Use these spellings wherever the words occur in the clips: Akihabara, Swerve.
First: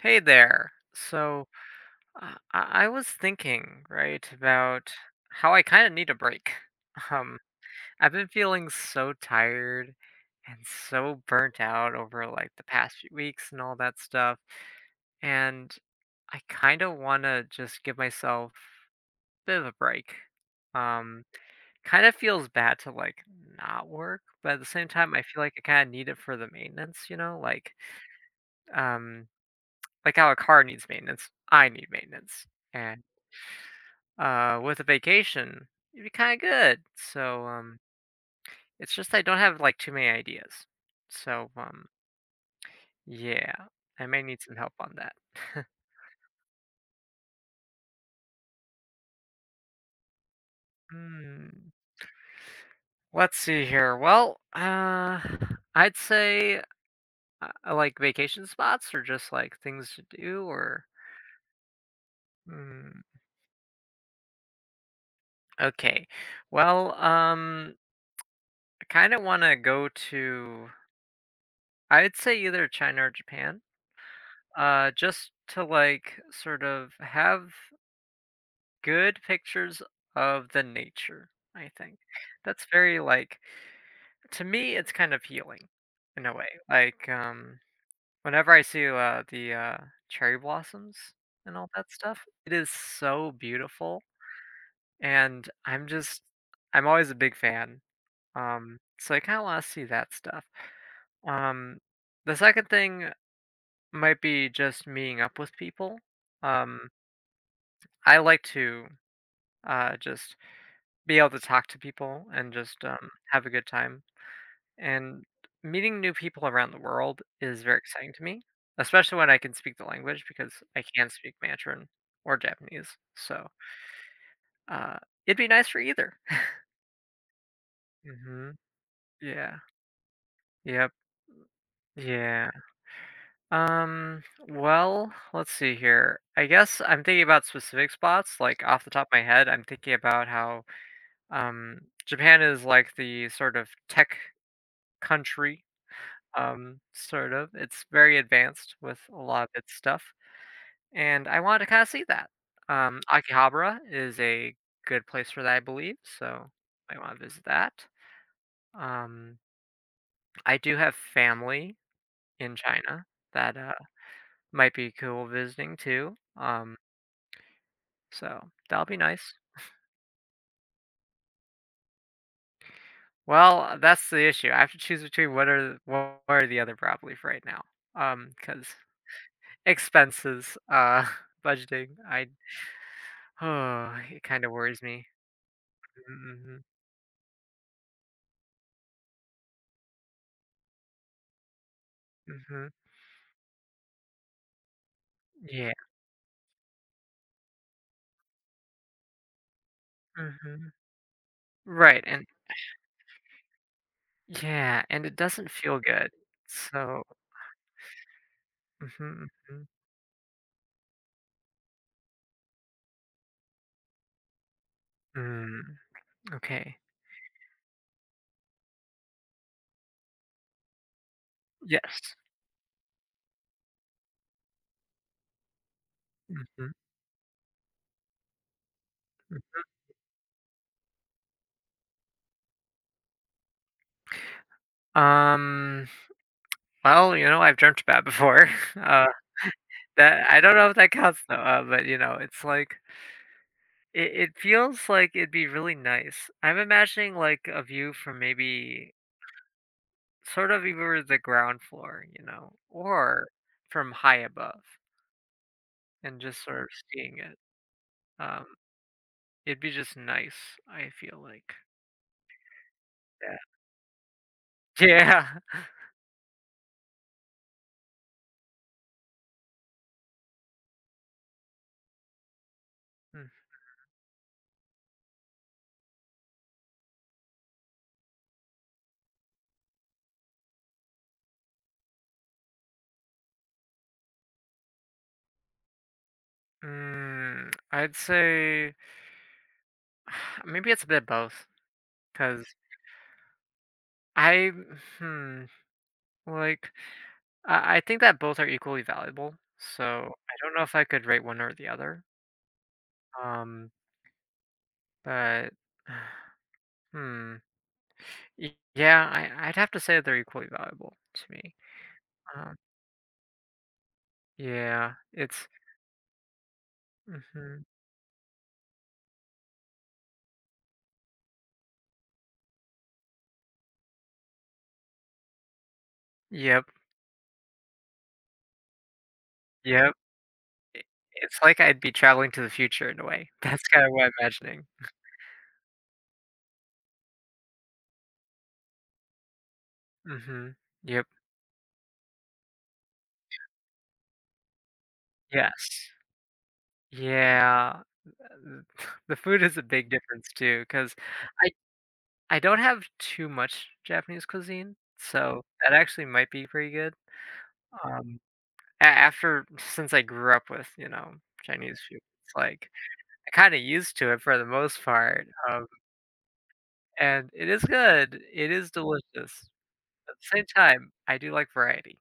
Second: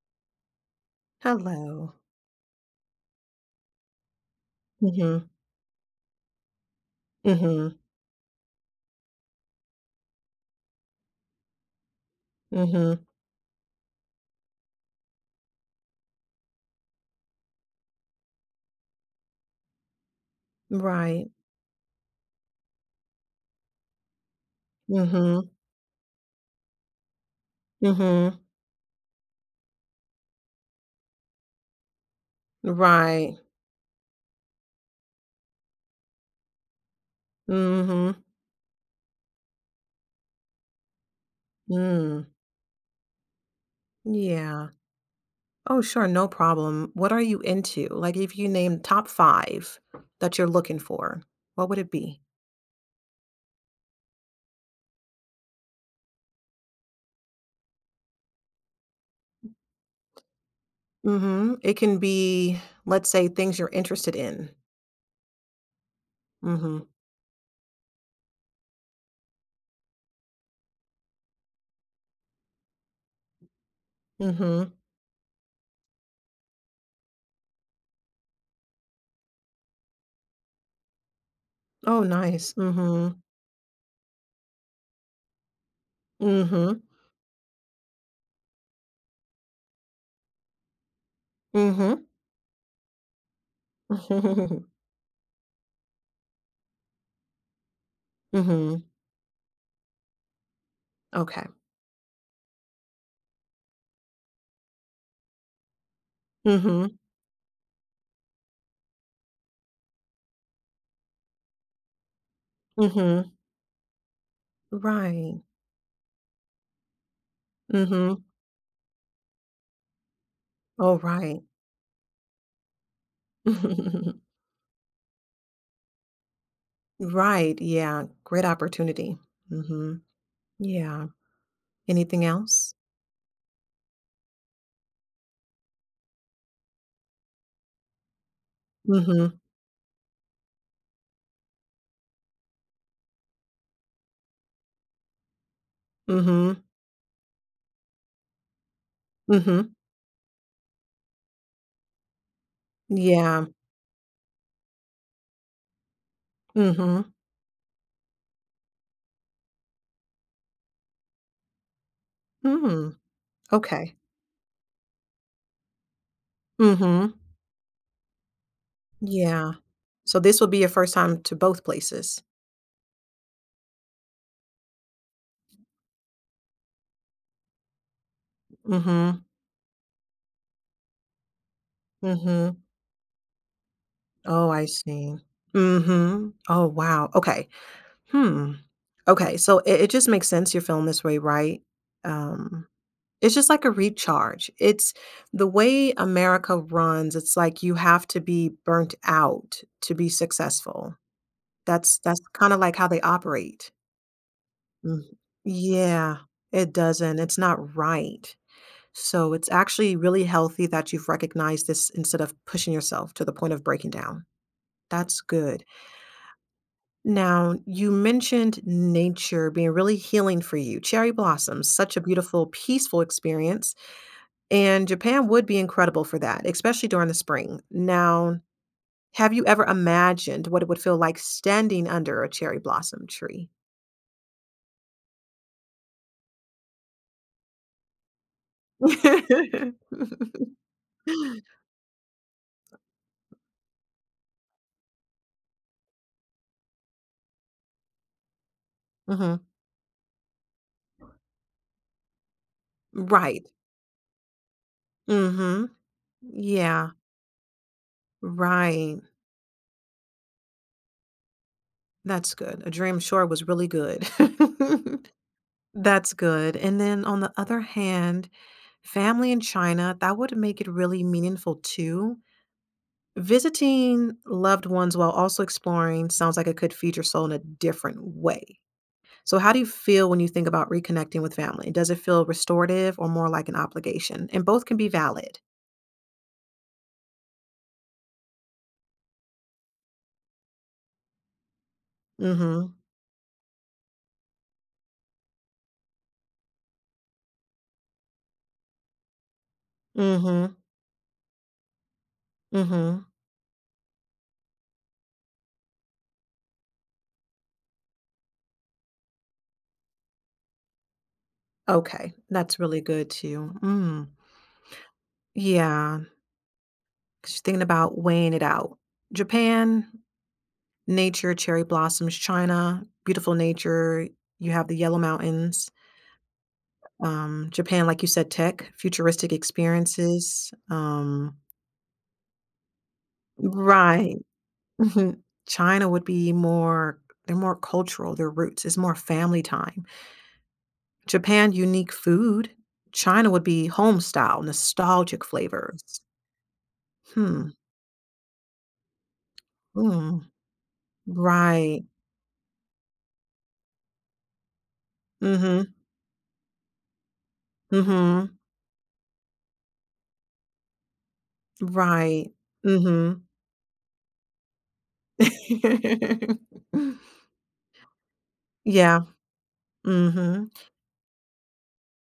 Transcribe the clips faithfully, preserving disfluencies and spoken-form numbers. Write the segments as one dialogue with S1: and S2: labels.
S1: Hey there. So,
S2: Hello.
S1: uh, I I was thinking, right, about
S2: Mhm.
S1: how I kind of need a break. Um,
S2: Mhm.
S1: I've been feeling so tired and so burnt out over like the past
S2: Mhm.
S1: few weeks and all that stuff, and I kind of want to just give myself a bit of a break. Um,
S2: Right.
S1: Kind of feels bad to like not work, but at the same time, I feel
S2: Mhm.
S1: like I kind of need it for the maintenance, you know, like
S2: Mhm.
S1: um like how a car needs maintenance, I need maintenance. And
S2: Right.
S1: uh, with a vacation, it'd be kind of good. So um,
S2: Mhm.
S1: it's just I don't have like too many ideas. So um,
S2: Mm.
S1: yeah, I may need some
S2: Yeah.
S1: help on that.
S2: Oh, sure, no problem. What are you into? Like, if you name top five that you're looking for, what
S1: Hmm.
S2: would it be?
S1: Let's see here. Well, uh, I'd say uh, I like vacation spots or just like things to do or
S2: Mhm. It can be,
S1: mm,
S2: let's say, things you're interested in.
S1: okay.
S2: Mhm.
S1: Well, um, I kind of want to go to I'd say either China or Japan.
S2: Mhm.
S1: Uh, just to like sort of have good pictures of the nature, I think.
S2: Oh, nice.
S1: That's very
S2: Mhm.
S1: like to me it's kind of healing in a way.
S2: Mhm.
S1: Like um whenever I see uh the uh cherry blossoms and all that
S2: Mhm.
S1: stuff, it is so beautiful and I'm just I'm always a big fan. Um
S2: Mhm.
S1: so I kind of want to see that stuff.
S2: Okay.
S1: Um the second thing might be just meeting up with people. Um
S2: Mhm.
S1: I like to uh, just be able to talk to people and just um,
S2: Mhm.
S1: have a good time. And
S2: Right.
S1: meeting new people around the world is very exciting to
S2: Mhm.
S1: me, especially when I can speak the language because I
S2: Oh,
S1: can speak
S2: right.
S1: Mandarin or Japanese. So uh, it'd be nice for either.
S2: Right, yeah, great
S1: hmm
S2: opportunity.
S1: Yeah.
S2: Mhm,
S1: Yep.
S2: yeah. Anything
S1: Yeah.
S2: else?
S1: Um. Well, let's see here. I guess I'm thinking about specific spots. Like off the top of my
S2: Mhm,
S1: head, I'm thinking about how um Japan is like the sort of tech country,
S2: mhm,
S1: um, sort of. It's very advanced with a lot of
S2: mhm,
S1: its stuff, and I wanted to kinda see that. Um,
S2: yeah,
S1: Akihabara is a good place for that, I believe, so I
S2: mhm,
S1: wanna visit that. Um, I do have family in
S2: mm,
S1: China that, uh,
S2: okay,
S1: might be cool visiting too, um,
S2: mhm,
S1: so that'll be nice.
S2: yeah. So this will be your first time to both places?
S1: Well, that's the issue. I have to choose between what are what are the other probably for right now. Um, because
S2: Mhm,
S1: expenses, uh, budgeting, I
S2: mhm.
S1: oh, it kind
S2: Oh,
S1: of
S2: I
S1: worries me.
S2: see. Mhm.
S1: Mhm,
S2: Oh, wow, okay. Hmm, okay, so it it just makes sense you're feeling this way, right?
S1: mhm,
S2: Um
S1: mhm.
S2: It's just like a recharge. It's the
S1: Yeah.
S2: way America runs, it's like you have to be burnt out to be
S1: Mhm.
S2: successful. That's
S1: Right,
S2: that's
S1: and
S2: kinda like how they operate.
S1: yeah,
S2: Mm.
S1: and it doesn't feel good.
S2: Yeah, it
S1: So
S2: doesn't. It's not right.
S1: mhm,
S2: So, it's
S1: mhm.
S2: actually really healthy that you've recognized this instead of pushing yourself to the point of breaking down. That's good.
S1: Mm, okay.
S2: Now, you mentioned nature being really healing for you. Cherry blossoms, such a
S1: Yes.
S2: beautiful, peaceful experience. And Japan would be incredible for that,
S1: Mhm,
S2: especially during the spring. Now, have you
S1: mm.
S2: ever imagined what it would feel like standing under a cherry blossom tree?
S1: Um, well, you know, I've dreamt about before. Uh, that I don't know if that counts though, uh, but you know, it's like it, it feels like it'd be really nice. I'm imagining like a view from maybe
S2: Mhm.
S1: sort of either the ground floor, you know, or
S2: Right.
S1: from high above.
S2: Mhm.
S1: And just sort of
S2: Yeah.
S1: seeing it, um,
S2: Right.
S1: it'd be just nice, I feel like.
S2: That's good. A Dream Shore
S1: Yeah.
S2: was really good.
S1: Yeah.
S2: That's good. And then on the other hand, family in China, that would make it really meaningful too.
S1: Mm.
S2: Visiting loved ones while also exploring sounds like it could feed your soul in a different way. So, how do you feel when you think about reconnecting with family? Does it feel restorative or more like an obligation? And both can be valid.
S1: Mm, I'd say maybe it's a bit both, cause
S2: Mm-hmm.
S1: I hmm, like, I I think that both are equally valuable, so I
S2: Mm-hmm.
S1: don't know if I could rate one or the other,
S2: Mm-hmm.
S1: um, but, hmm, y yeah, I I'd have to say they're equally valuable to me.
S2: Okay.
S1: Um,
S2: That's really good too. Mm.
S1: yeah, it's
S2: Yeah. Just thinking
S1: mhm.
S2: about weighing it out. Japan, nature, cherry blossoms, China, beautiful nature. You have the Yellow Mountains.
S1: Yep.
S2: Um, Japan, like you said, tech, futuristic
S1: Yep.
S2: experiences,
S1: I
S2: um.
S1: it's like I'd be traveling to the future in a way. That's kinda what I'm
S2: Right,
S1: imagining.
S2: mhm. China would be more, they're more cultural, their roots, is more family time.
S1: Mhm. Yep.
S2: Japan, unique food. China would be home style, nostalgic
S1: Yes.
S2: flavors. Hmm,
S1: Yeah. The the food is a big
S2: mm,
S1: difference too, because I
S2: right.
S1: I don't have too much Japanese cuisine, so
S2: Mhm,
S1: that actually might be pretty good. Um,
S2: mhm,
S1: a after since I grew up with, you know, Chinese food,
S2: right,
S1: it's like
S2: mhm.
S1: I kinda used to it for the most part, um, and it is good. It is
S2: Yeah,
S1: delicious. At the same
S2: mhm.
S1: time, I do like variety.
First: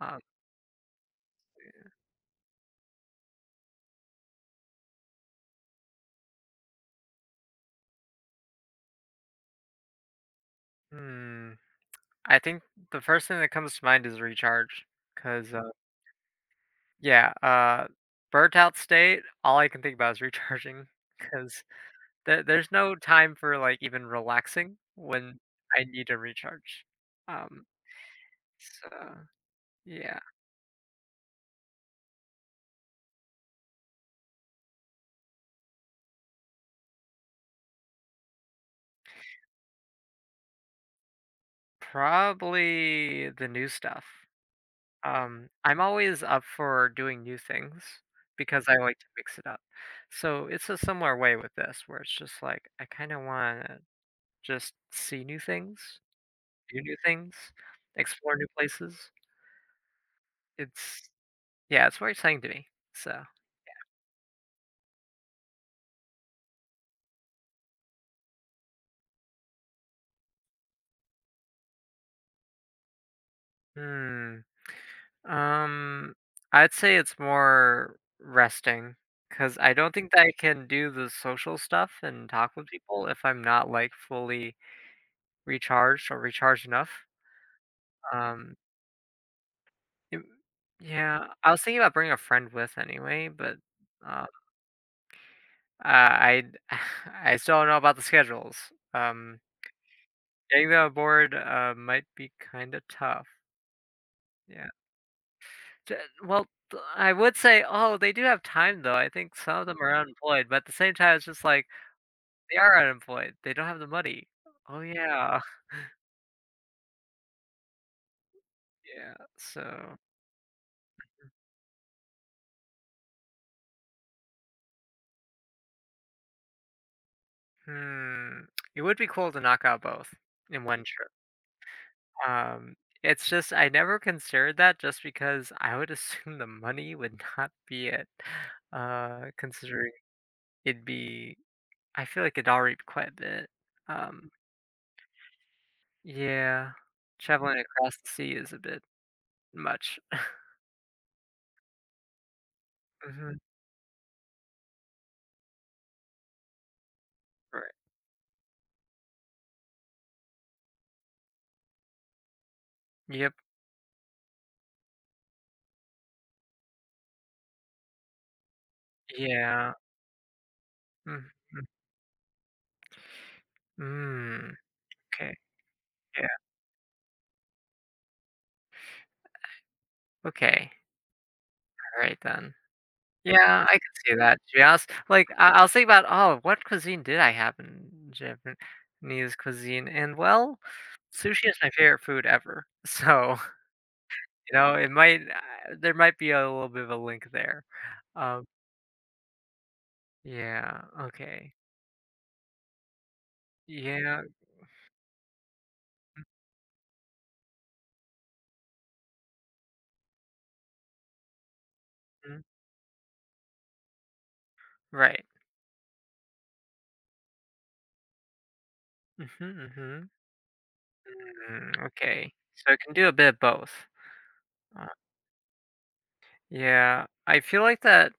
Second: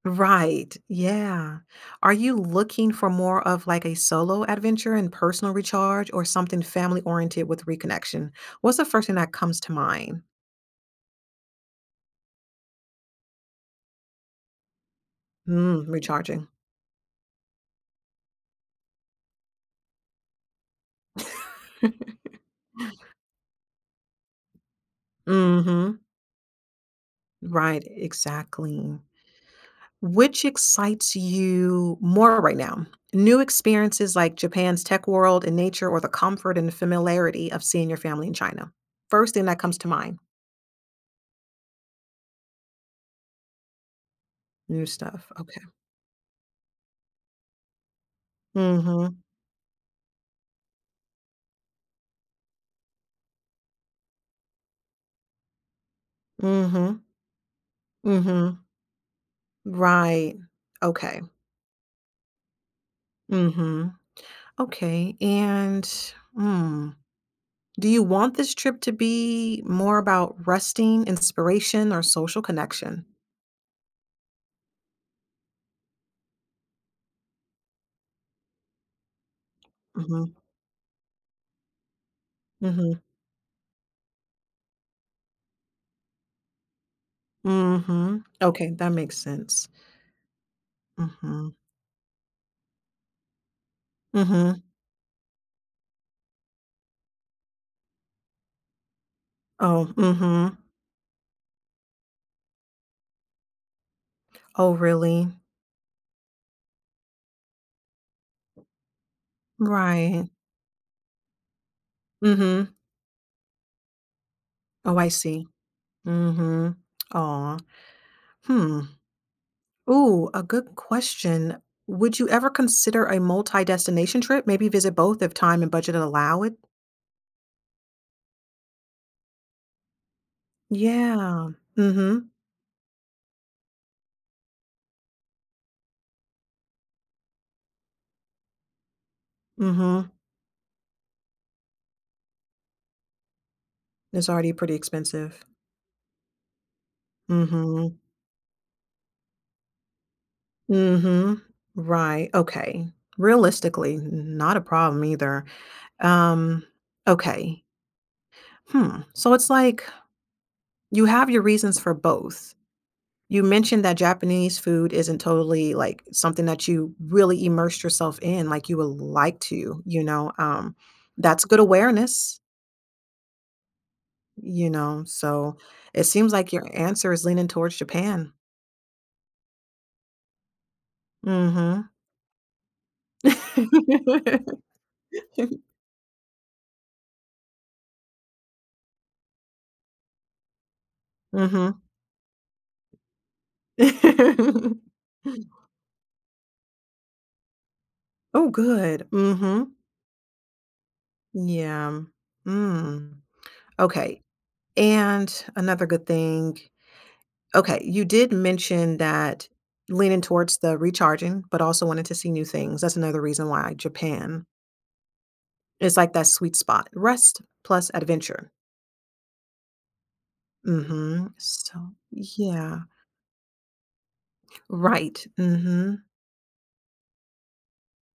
S1: Um,
S2: Right. Yeah. Are you looking for more of like a solo adventure and personal recharge or something family oriented with reconnection? What's the first thing that comes to mind?
S1: hmm. I think the first thing that comes to mind is recharge, 'cause, uh
S2: Mm, recharging.
S1: yeah, uh, burnt out state, all I can think about is recharging 'cause there there's no time for, like, even relaxing when I
S2: Mhm.
S1: need to recharge. Um,
S2: Right,
S1: so,
S2: exactly.
S1: yeah.
S2: Which excites you more right now? New experiences like Japan's tech world and nature or the comfort and familiarity of seeing your family in China? First thing that comes to mind,
S1: Probably the new stuff.
S2: new stuff.
S1: Um,
S2: Okay.
S1: I'm always up for doing new things
S2: Mm.
S1: because I like to
S2: Mhm.
S1: mix it up. So, it's a similar way with this where it's just like, I kinda wanna just see new things.
S2: Mm.
S1: Do new
S2: Mhm.
S1: things,
S2: Mm.
S1: explore new
S2: Mhm.
S1: places.
S2: Right.
S1: It's
S2: Okay.
S1: yeah, it's very exciting to me. So,
S2: Mhm. Okay, and, mm, do you want this trip to be more about resting, inspiration, or social connection?
S1: hmm, um, I'd say it's more resting because I don't think that I
S2: Mhm.
S1: can do the social stuff and talk with
S2: Mhm.
S1: people if I'm not like fully recharged or recharged enough.
S2: Mhm.
S1: Um,
S2: Okay, that makes sense.
S1: it- yeah,
S2: Mhm.
S1: I was thinking about bringing a friend with anyway, but uh,
S2: Mhm.
S1: I I I still don't know about the schedules. Um,
S2: Oh, mhm.
S1: Getting them aboard uh, might be kind of tough. Yeah.
S2: Oh, really?
S1: J Well, th I would say, "Oh, they do have time, though." I think some of them are
S2: Right.
S1: unemployed, but at the same time, it's just like, they
S2: Mhm.
S1: are unemployed. They don't have the money. Oh,
S2: Oh, I
S1: yeah.
S2: see. Mhm. Aw. Hmm.
S1: Yeah, so,
S2: Ooh, a good question. Would you ever consider a multi-destination trip? Maybe visit both if time and budget allow it?
S1: hmm, it would be cool to knock out both in one trip.
S2: Yeah. Mm. Mhm.
S1: Um, it's just I never considered that just because I would assume the money would not be it, uh,
S2: Mm.
S1: considering
S2: Mhm.
S1: it'd be I feel like it'd already be quite a bit.
S2: It's
S1: Um,
S2: already pretty expensive.
S1: yeah.
S2: Mm.
S1: Traveling across
S2: Mhm.
S1: the sea is a bit much.
S2: Mm. Mhm. Right. Okay.
S1: Mhm.
S2: Realistically, not a problem either. Um, okay.
S1: Right.
S2: Hmm. So it's like you have your reasons for both.
S1: Yep.
S2: You mentioned that Japanese food isn't totally, like, something that you really immersed yourself in like you would like
S1: Yeah.
S2: to, you know, um,
S1: Mhm.
S2: that's good awareness,
S1: Mm. Mm,
S2: you know,
S1: okay.
S2: so it
S1: Yeah.
S2: seems like your answer is leaning towards Japan.
S1: Okay.
S2: Mm.
S1: Alright then. Yeah, I can see that, to
S2: Mhm.
S1: be honest. Like, I I was thinking about, "Oh, what cuisine did I have in Japanese cuisine?" And, well, sushi is my
S2: Mm.
S1: favorite food ever. So, you know,
S2: Mhm.
S1: it might uh, there might be a little bit of a link there. Um,
S2: Oh, good. Mm. Mhm.
S1: yeah, okay.
S2: Yeah. Mm. Okay,
S1: Yeah,
S2: and another good thing. Okay, you did mention that leaning towards the recharging, but also wanting to see
S1: mhm,
S2: new things. That's another reason why Japan
S1: right.
S2: is like that sweet spot. Rest plus adventure.
S1: Mhm, mhm.
S2: Mhm.
S1: Mm,
S2: So,
S1: okay. So I
S2: yeah.
S1: can do a bit of both.
S2: Right. Mm.
S1: Yeah, I feel like that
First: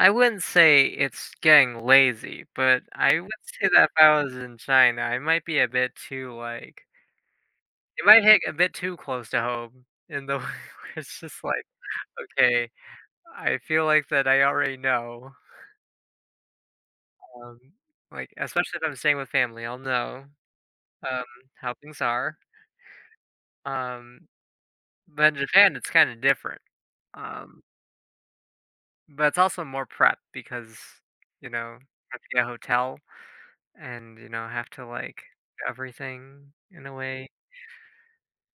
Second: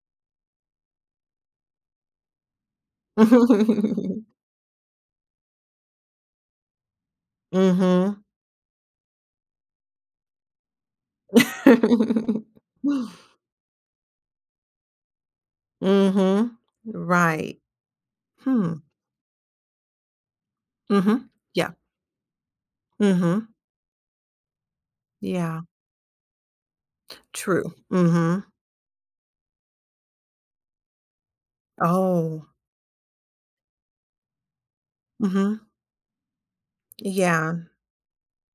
S1: I wouldn't say it's getting lazy, but I would say that if I
S2: Mhm.
S1: was in China, I might be a bit too like
S2: Mm. Mhm.
S1: it
S2: Mm.
S1: might hit a bit too close to home in the way where it's just like,
S2: Mhm.
S1: okay, I feel like that I already know.
S2: Right.
S1: Um, like
S2: Hmm.
S1: especially if I'm staying with family, I'll know
S2: Mm.
S1: um
S2: Mhm. Yeah.
S1: how things are.
S2: Mm. Mhm.
S1: Um, but in
S2: Yeah.
S1: Japan it's kind of different. Um,
S2: True. Mm. Mhm.
S1: but it's also more prep because, you know, you have to get
S2: Oh.
S1: a hotel and, you know, have to, like,
S2: Mm. Mhm.
S1: do everything in a way.
S2: Yeah.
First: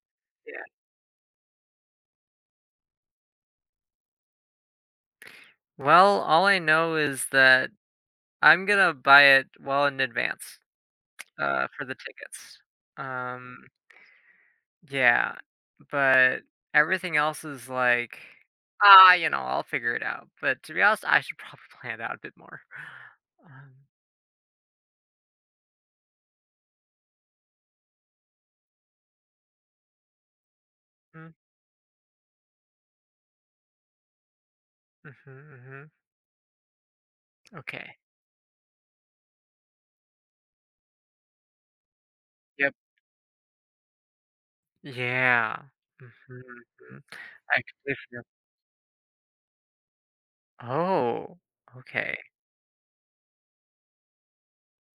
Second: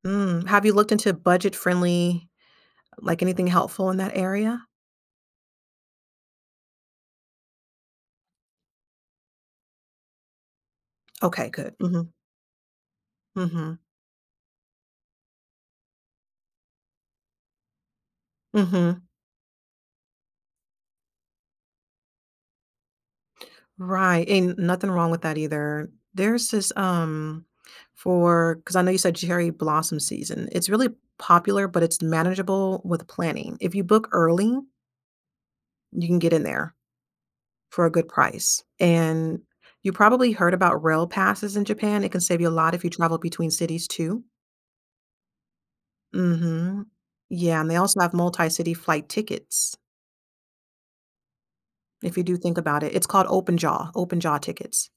S2: Mm.
S1: Yeah.
S2: Have you looked into budget-friendly? Like, anything helpful in that area?
S1: Well, all I know is that I'm gonna buy it well in advance,
S2: Okay,
S1: uh,
S2: good.
S1: for the
S2: Mhm,
S1: tickets. Um,
S2: mhm,
S1: yeah, but everything else is like,
S2: mhm.
S1: "Ah, you know, I'll figure it out." But to be honest, I should probably plan it out a bit more.
S2: Right, and nothing wrong with that either. There's this, um, for because I know you said cherry blossom season. It's really
S1: Um,
S2: popular, but it's manageable with planning. If you book early,
S1: mm, mhm,
S2: you can get in there
S1: mhm.
S2: for a
S1: Okay.
S2: good price, and you probably heard about rail passes in Japan. It can save you a
S1: Yep.
S2: lot if you travel between cities too.
S1: Yeah. Mhm,
S2: Mhm.
S1: mhm.
S2: Yeah,
S1: I
S2: and they
S1: completely
S2: also have
S1: forgot.
S2: multi-city flight tickets.
S1: Oh,
S2: If
S1: okay.
S2: you do think about it, it's called open jaw open jaw tickets.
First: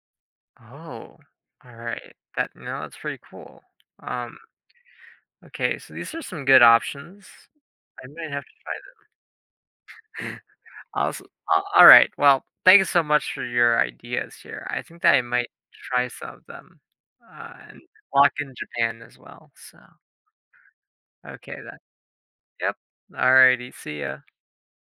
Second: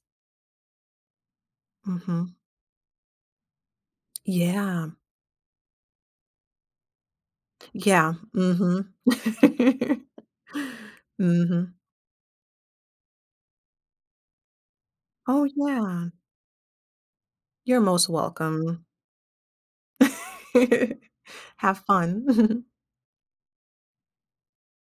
S1: Oh, all right.
S2: Mhm.
S1: That no, that's pretty cool. Um,
S2: Yeah.
S1: okay, so these are some good options. I
S2: Yeah.
S1: might have to try
S2: Mhm.
S1: this. Also,
S2: Mhm.
S1: all right. Well, thank you so much for your ideas here. I think that I
S2: Oh,
S1: might try
S2: yeah.
S1: some of them, uh,
S2: You're
S1: and
S2: most
S1: lock in
S2: welcome.
S1: Japan as well. So, okay then.
S2: Have fun.
S1: Yep. All righty. See ya.